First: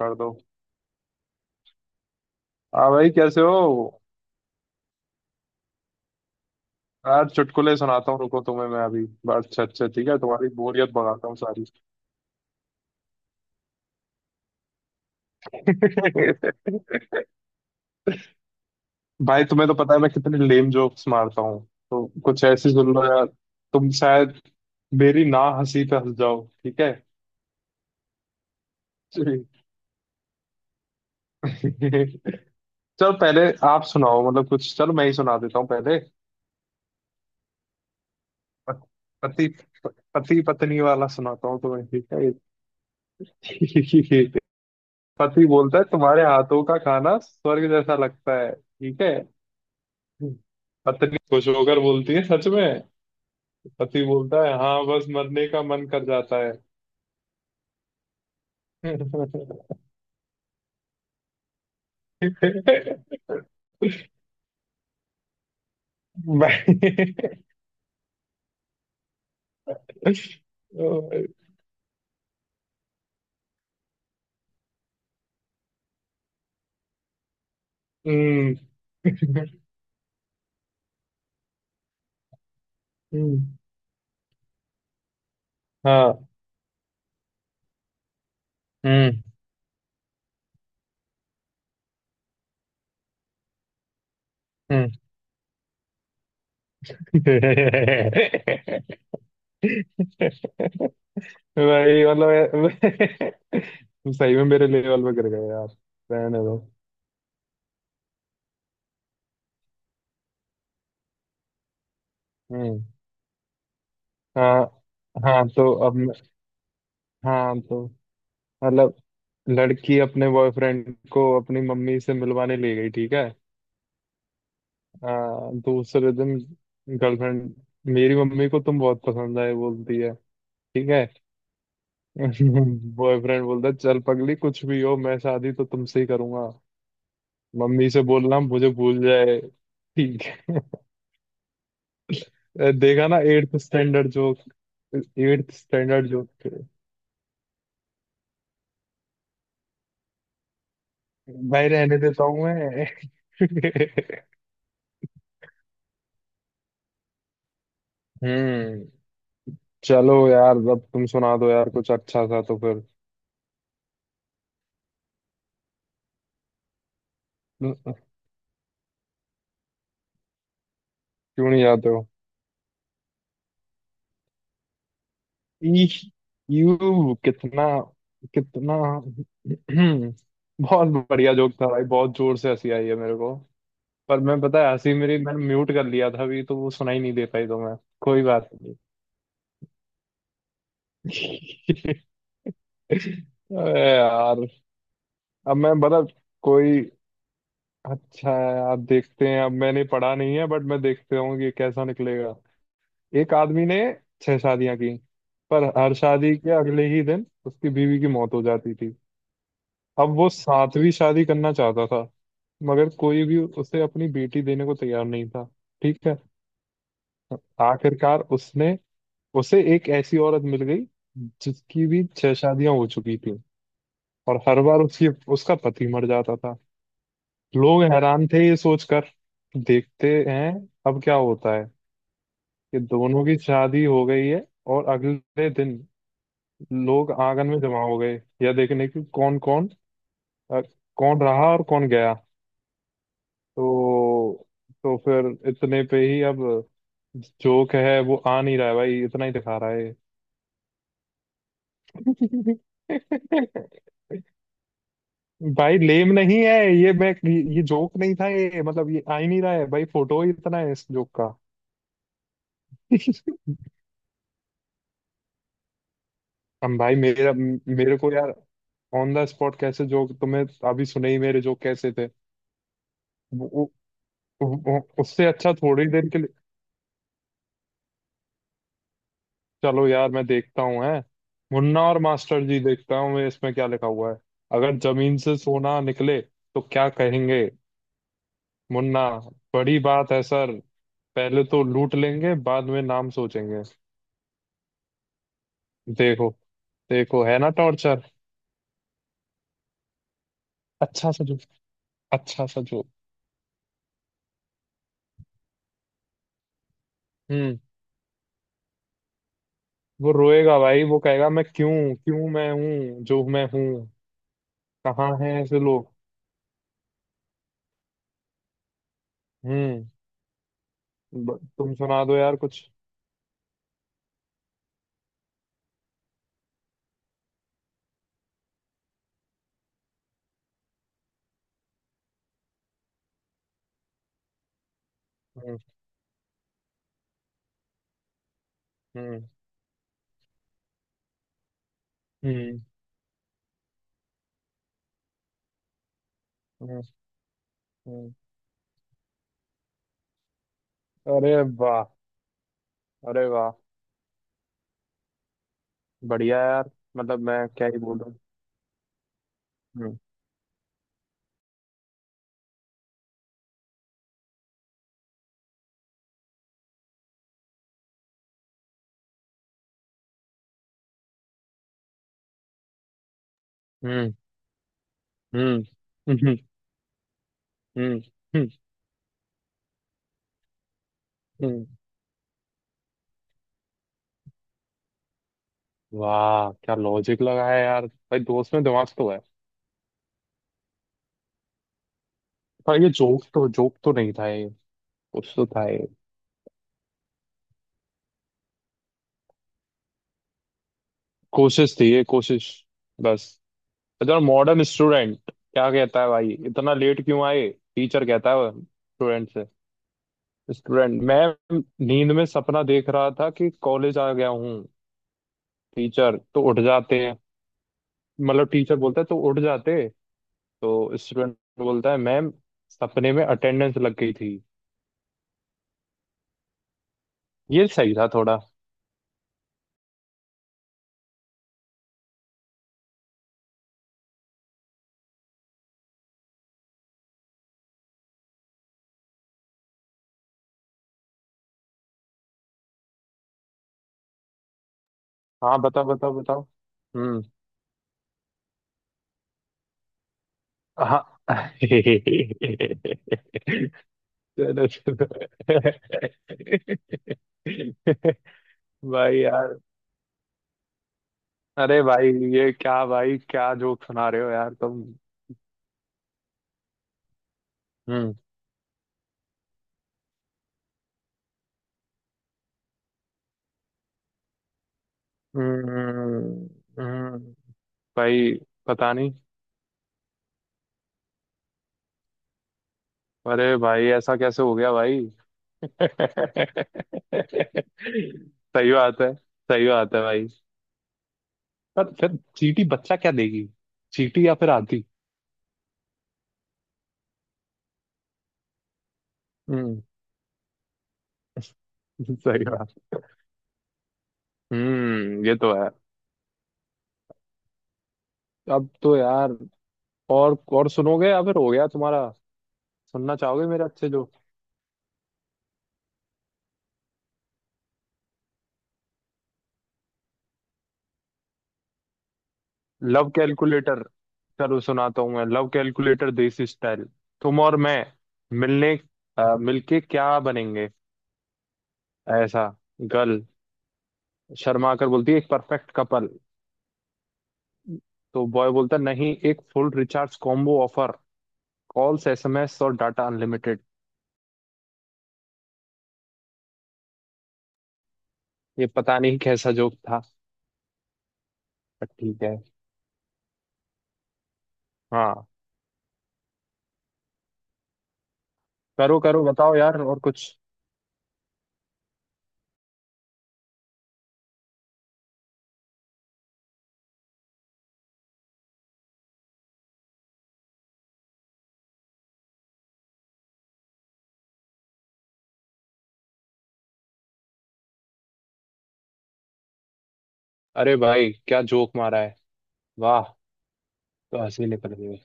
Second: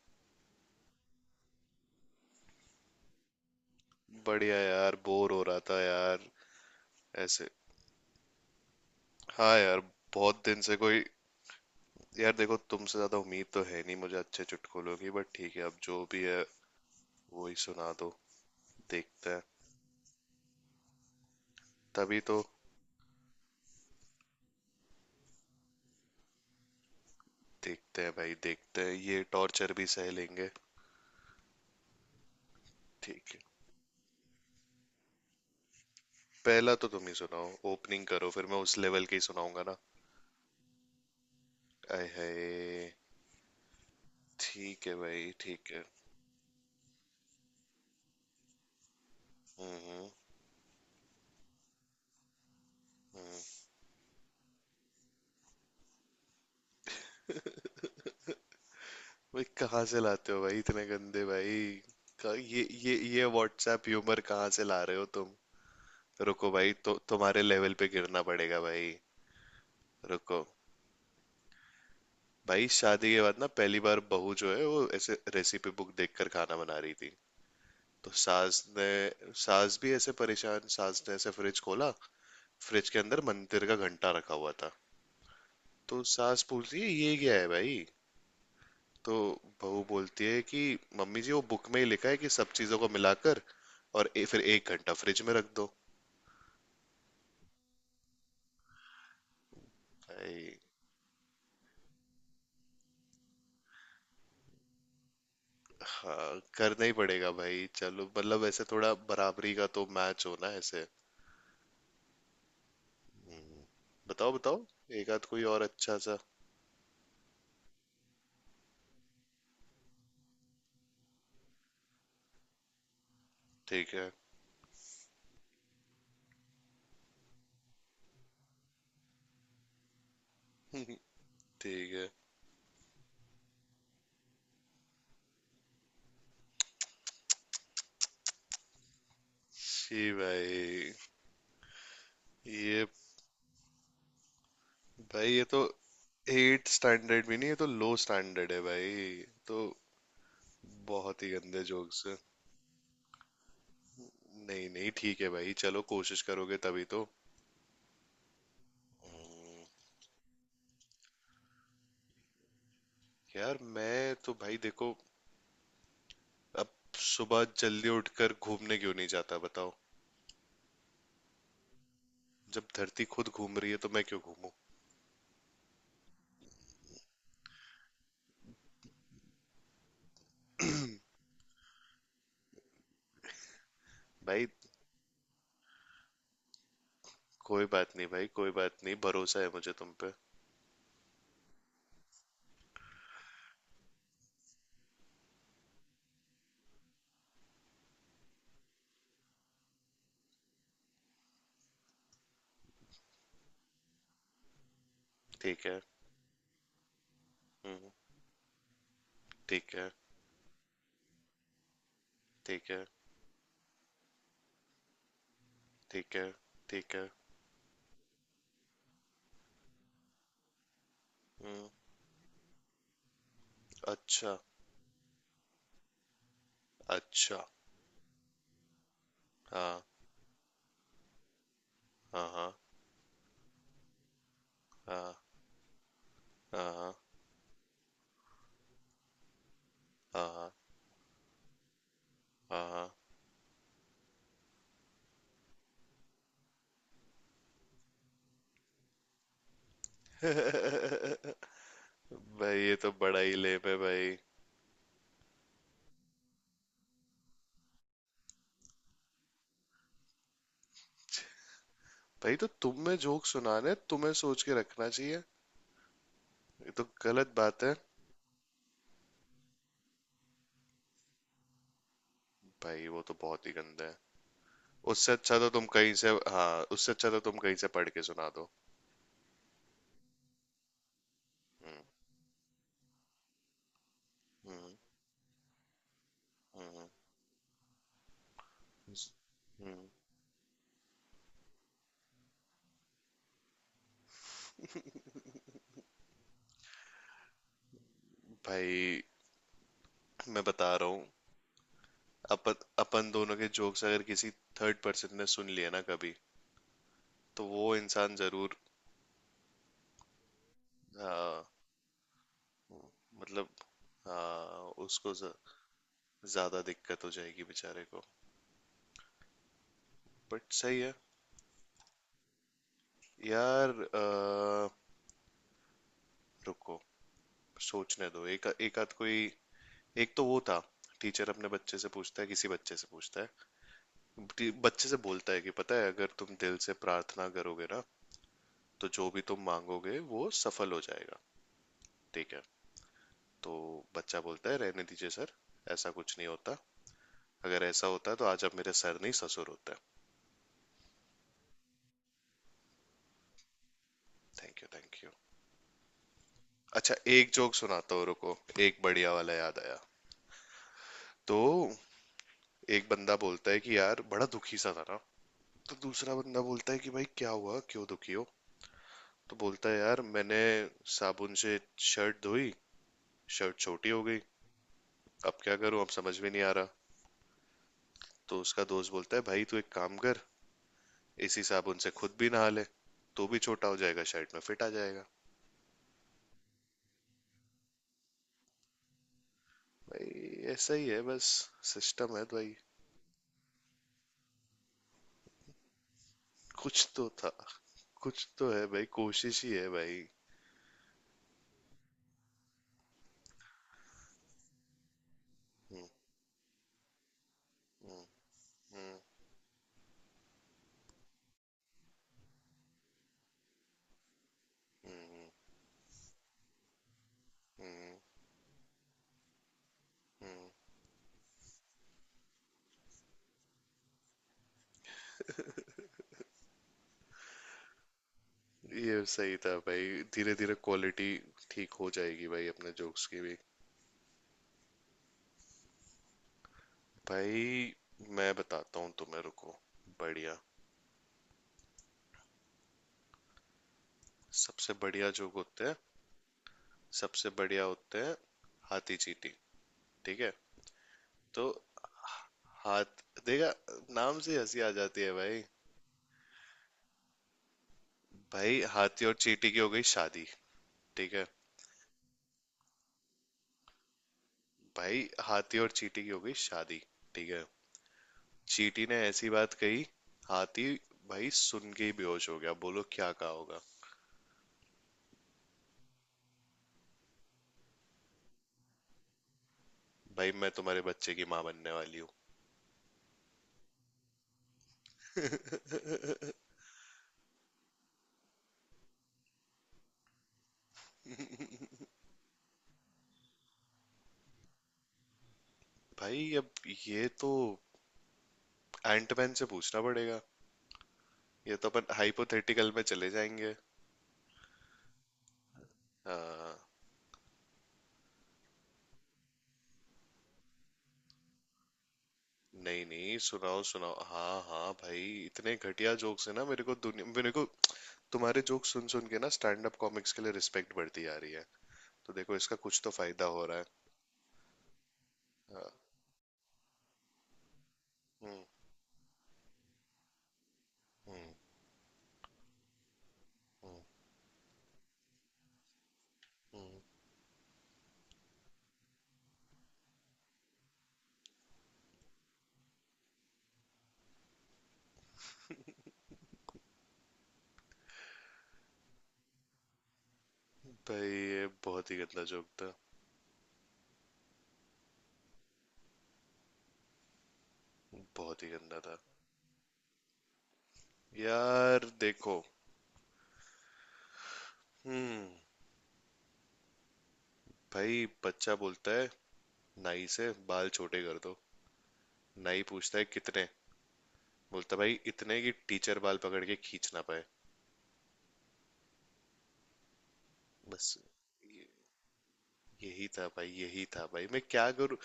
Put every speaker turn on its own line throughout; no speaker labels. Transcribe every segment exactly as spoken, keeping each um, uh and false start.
कर दो। हाँ भाई, कैसे हो?
बढ़िया यार, बोर हो रहा था यार।
यार
ऐसे।
चुटकुले सुनाता हूँ, रुको तुम्हें। मैं अभी बस,
हाँ
अच्छा
यार।
अच्छा ठीक है,
बहुत
तुम्हारी
दिन से
बोरियत
कोई।
भगाता हूँ सारी।
यार देखो, तुमसे ज्यादा उम्मीद तो है नहीं मुझे अच्छे चुटकुलों की, बट ठीक है, अब जो भी है वही सुना दो। देखते हैं।
भाई तुम्हें तो पता है मैं कितने लेम जोक्स मारता हूँ, तो
तभी तो।
कुछ ऐसी सुन लो यार। तुम शायद मेरी ना हंसी पे हंस जाओ, ठीक है।
देखते हैं भाई, देखते हैं, ये टॉर्चर भी सह लेंगे।
चलो
ठीक है।
पहले आप सुनाओ, मतलब कुछ। चलो मैं ही सुना देता हूँ पहले।
पहला तो तुम ही सुनाओ, ओपनिंग करो, फिर मैं उस
प-
लेवल के ही
पति
सुनाऊंगा ना।
पति पत्नी वाला सुनाता हूँ तुम्हें,
आय
ठीक है।
हाय। ठीक है भाई,
पति
ठीक
बोलता
है।
है तुम्हारे हाथों का खाना स्वर्ग जैसा लगता है, ठीक है।
हम्म, हम्म।
पत्नी खुश होकर बोलती है, सच में?
हम्म।
पति बोलता है हाँ, बस मरने का मन कर जाता है।
भाई कहाँ से लाते हो भाई, इतने गंदे भाई। क- ये ये ये व्हाट्सएप ह्यूमर कहाँ से ला रहे हो तुम। रुको भाई, तो तुम्हारे लेवल पे गिरना पड़ेगा भाई। रुको। भाई शादी के बाद ना, पहली बार बहू जो है वो ऐसे रेसिपी बुक देखकर खाना बना रही थी। तो
हम्म
सास ने, सास भी ऐसे परेशान, सास ने ऐसे फ्रिज खोला। फ्रिज के अंदर
हम्म,
मंदिर का घंटा रखा हुआ था। तो
हाँ।
सास पूछती है ये क्या है भाई। तो
हम्म
बहू बोलती है कि मम्मी जी वो बुक में ही लिखा है कि सब चीजों को मिलाकर और ए, फिर एक
हम्म।
घंटा फ्रिज में रख दो। भाई।
भाई मतलब, तू सही में मेरे लेवल पे गिर गए यार। रहने
हाँ,
दो।
करना ही पड़ेगा भाई, चलो, मतलब ऐसे थोड़ा बराबरी का तो मैच होना है ऐसे।
हम्म।
हम्म, बताओ
हाँ।
बताओ, एक आध कोई
हाँ
और
तो अब
अच्छा
मैं-
सा।
हाँ तो मतलब, लड़की अपने बॉयफ्रेंड को अपनी मम्मी से मिलवाने ले गई, ठीक है।
ठीक है।
आ, दूसरे दिन गर्लफ्रेंड, मेरी मम्मी को तुम बहुत पसंद आए, बोलती है। ठीक है।
ठीक है।
बॉयफ्रेंड बोलता है चल पगली, कुछ भी हो मैं शादी तो तुमसे ही करूंगा। मम्मी से बोलना मुझे भूल जाए।
जी
ठीक
भाई।
है।
ये
देखा ना, एट्थ स्टैंडर्ड जो...
भाई, ये
एट्थ
तो
स्टैंडर्ड जो
एट स्टैंडर्ड भी नहीं, ये तो लो स्टैंडर्ड है भाई। तो बहुत ही गंदे
भाई रहने
जोक्स।
देता हूँ मैं।
नहीं नहीं, ठीक है भाई, चलो, कोशिश करोगे तभी तो।
हम्म। चलो यार अब तुम सुना दो यार कुछ अच्छा सा तो फिर।
यार मैं तो भाई देखो, अब सुबह
न-
जल्दी उठकर घूमने क्यों नहीं जाता बताओ।
क्यों नहीं जाते हो?
जब धरती खुद घूम रही है तो मैं क्यों घूमूं।
ईश, यू कितना... कितना... बहुत बढ़िया जोक था भाई, बहुत जोर से हंसी आई है मेरे को। पर मैं
भाई
पता है, हंसी मेरी मैंने म्यूट कर लिया था अभी, तो वो सुनाई नहीं दे पाई, तो
कोई
मैं...
बात नहीं
कोई
भाई,
बात
कोई
नहीं।
बात नहीं, भरोसा है मुझे तुम पे।
अरे यार। अब मैं बता कोई अच्छा है यार, देखते हैं। अब मैंने पढ़ा नहीं है बट मैं देखते हूँ कि कैसा निकलेगा। एक आदमी ने छह शादियां की, पर
ठीक है।
हर शादी के अगले ही दिन उसकी
हम्म।
बीवी की मौत हो जाती थी।
ठीक है।
अब वो सातवीं शादी करना चाहता था,
ठीक है।
मगर कोई भी उसे अपनी बेटी देने को तैयार नहीं था। ठीक है।
ठीक है। ठीक है।
आखिरकार उसने, उसे एक ऐसी औरत मिल गई,
हम्म।
जिसकी भी छह शादियां हो चुकी थी,
अच्छा।
और हर बार उसकी उसका पति मर जाता था।
अच्छा।
लोग हैरान थे ये सोचकर,
हाँ,
देखते हैं अब क्या होता है,
हाँ, हाँ,
कि दोनों की शादी हो गई है। और
हाँ,
अगले दिन
हाँ,
लोग आंगन में जमा हो गए, यह देखने की कौन कौन,
हाँ,
कौन रहा और कौन गया।
हाँ, हाँ।
तो तो फिर इतने पे ही अब, जोक है वो आ नहीं रहा है भाई, इतना ही दिखा रहा है।
भाई ये तो बड़ा ही लेप है भाई।
भाई लेम नहीं है ये। मैं, ये जोक नहीं था ये, मतलब ये आ ही नहीं रहा है भाई, फोटो ही इतना है इस जोक का।
भाई, तो तुम्हें जोक सुनाने तुम्हें सोच के रखना चाहिए। ये
हम
तो
भाई,
गलत
मेरा
बात है।
मेरे को यार, ऑन द स्पॉट कैसे जोक तुम्हें... अभी सुने ही मेरे जोक कैसे थे।
भाई वो तो बहुत
वो,
ही
वो,
गंदा है।
वो,
उससे
उससे
अच्छा तो
अच्छा
तुम
थोड़ी
कहीं से,
देर के लिए।
हाँ, उससे अच्छा तो तुम कहीं से पढ़ के सुना दो।
चलो यार मैं देखता हूँ, है
हम्म,
मुन्ना और मास्टर जी, देखता हूँ मैं इसमें क्या लिखा हुआ है।
हम्म,
अगर जमीन से सोना निकले तो
हम्म, हम्म।
क्या कहेंगे? मुन्ना,
हम्म।
बड़ी बात है सर, पहले तो लूट लेंगे बाद में नाम सोचेंगे। देखो, देखो है ना टॉर्चर।
भाई मैं बता रहा हूँ,
अच्छा सा जोक, अच्छा
अपन
सा जोक।
अपन दोनों के जोक्स अगर किसी थर्ड पर्सन ने सुन लिए ना कभी, तो
हम्म।
वो इंसान जरूर,
वो रोएगा भाई, वो कहेगा
हाँ,
मैं क्यों, क्यों मैं हूँ जो मैं
मतलब,
हूँ,
हाँ, उसको
कहाँ
ज-
है ऐसे लोग।
ज्यादा दिक्कत हो जाएगी बेचारे को।
हम्म।
बट सही है।
ब- तुम सुना दो यार कुछ।
यार अ, रुको, सोचने दो, एक एक आध कोई। एक तो वो था, टीचर अपने बच्चे से पूछता है, किसी बच्चे से पूछता है, टी- बच्चे से बोलता है कि
हम्म
पता है, अगर तुम दिल से प्रार्थना करोगे ना तो जो भी
हम्म
तुम मांगोगे वो सफल हो जाएगा। ठीक है।
हम्म
तो बच्चा बोलता है रहने दीजिए सर, ऐसा कुछ नहीं होता,
हम्म
अगर ऐसा
हम्म।
होता तो आज आप मेरे सर नहीं ससुर होते।
अरे वाह! अरे वाह!
Thank you, thank you.
बढ़िया यार।
अच्छा,
मतलब
एक
मैं
जोक
क्या ही
सुनाता हूँ,
बोलूं।
रुको, एक बढ़िया वाला याद आया।
हम्म।
तो एक बंदा बोलता है कि यार बड़ा दुखी सा था ना, तो दूसरा बंदा बोलता है कि भाई क्या हुआ, क्यों दुखी हो। तो बोलता है यार मैंने साबुन से शर्ट धोई, शर्ट छोटी हो
हम्म
गई, अब क्या
हम्म
करूं, अब समझ में
हम्म
नहीं आ रहा।
हम्म
तो
हम्म,
उसका दोस्त बोलता है भाई तू एक काम कर, इसी
हम्म।
साबुन से खुद भी नहा ले, तो भी छोटा हो जाएगा, शर्ट में फिट आ जाएगा।
वाह क्या लॉजिक लगा है यार, भाई दोस्त में दिमाग तो है।
भाई ऐसा ही है बस, सिस्टम है भाई।
पर ये जोक तो, जोक तो नहीं था ये, कुछ तो था ये,
कुछ तो था, कुछ तो है भाई, कोशिश ही है भाई।
कोशिश थी ये, कोशिश बस। इतना मॉडर्न स्टूडेंट क्या
हम्म,
कहता है भाई, इतना लेट क्यों आए?
हम्म,
टीचर कहता है
हम्म,
स्टूडेंट से, स्टूडेंट, मैं नींद में सपना देख रहा था कि कॉलेज आ गया हूँ।
हम्म,
टीचर तो उठ जाते हैं,
हम्म,
मतलब टीचर बोलता है तो उठ जाते।
हम्म।
तो स्टूडेंट बोलता है मैम, सपने में अटेंडेंस लग गई थी। ये सही था थोड़ा।
ये सही था भाई, धीरे धीरे क्वालिटी ठीक हो जाएगी भाई, अपने जोक्स की भी। भाई मैं बताता हूँ तुम्हें, रुको, बढ़िया, सबसे बढ़िया जोक
हाँ
होते हैं,
बताओ बताओ बताओ। हम्म।
सबसे बढ़िया होते हैं, हाथी चींटी। ठीक है।
हाँ।
तो हाथ देखा, नाम से हंसी
चलो
आ जाती
चलो।
है भाई। भाई हाथी और
भाई
चींटी
यार,
की हो गई शादी। ठीक है।
अरे भाई ये क्या भाई, क्या जोक सुना रहे हो यार तुम।
भाई हाथी और चींटी की हो गई शादी। ठीक है।
हम्म
चींटी ने ऐसी बात कही, हाथी भाई सुन के ही बेहोश हो गया, बोलो क्या कहा होगा।
हम्म हम्म, हम्म। भाई पता नहीं।
भाई मैं तुम्हारे बच्चे की माँ बनने वाली हूँ।
अरे भाई ऐसा कैसे हो गया भाई? सही बात है। सही बात है भाई। पर फिर चींटी बच्चा क्या देगी, चींटी या फिर आंधी?
भाई अब ये तो एंटमैन से
हम्म।
पूछना पड़ेगा, ये तो अपन
सही
हाइपोथेटिकल
बात।
में चले जाएंगे।
हम्म ये तो है।
हाँ।
अब तो यार और और सुनोगे या फिर हो गया तुम्हारा?
नहीं
सुनना
नहीं,
चाहोगे
सुनाओ
मेरे अच्छे
सुनाओ,
जो...
हाँ हाँ भाई। इतने घटिया जोक्स है ना, मेरे को दुनिया, मेरे को तुम्हारे जोक्स सुन सुन के ना स्टैंड अप कॉमिक्स के लिए रिस्पेक्ट बढ़ती आ रही है। तो देखो, इसका कुछ तो
लव
फायदा हो रहा है।
कैलकुलेटर। चलो सुनाता हूँ मैं, लव
हाँ,
कैलकुलेटर देसी स्टाइल। तुम और मैं
हम्म,
मिलने, अ, मिलके क्या बनेंगे?
हम्म,
ऐसा गर्ल
हम्म,
शर्मा कर बोलती है, एक परफेक्ट कपल।
हम्म।
तो बॉय बोलता नहीं, एक full recharge combo offer, calls S M S और डाटा अनलिमिटेड। ये पता नहीं कैसा जोक था,
भाई ये
पर
बहुत ही
ठीक
गंदा
है।
जोक था,
हाँ।
बहुत ही गंदा था।
करो करो बताओ यार और कुछ।
यार देखो। हम्म। भाई बच्चा बोलता है नाई से, बाल छोटे कर दो, नाई पूछता है कितने, बोलता भाई इतने कि टीचर बाल पकड़ के खींच ना पाए।
अरे
बस,
भाई क्या जोक मारा है!
यही
वाह!
था भाई, यही था
तो
भाई, मैं
हंसी
क्या
निकल
करूं।
गई।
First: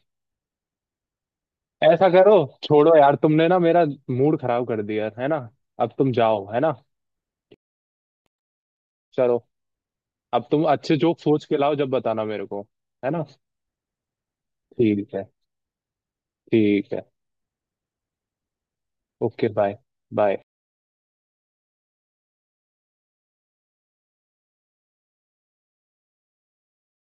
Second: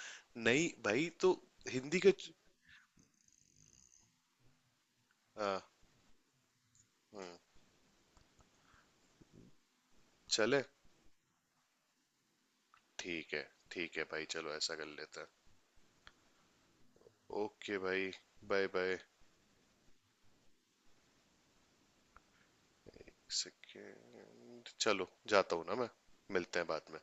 नहीं भाई, तो हिंदी
ऐसा
के,
करो, छोड़ो यार, तुमने ना मेरा मूड खराब कर दिया है ना।
हाँ,
अब तुम जाओ, है ना?
हम्म,
चलो। अब
चले।
तुम अच्छे जोक सोच के लाओ, जब बताना मेरे को, है ना?
ठीक है। ठीक है भाई, चलो, ऐसा कर
ठीक
लेते
है।
हैं।
ठीक है।
ओके भाई, bye bye.
Okay, bye. Bye.
Second. चलो, जाता हूँ ना मैं, मिलते हैं बाद में।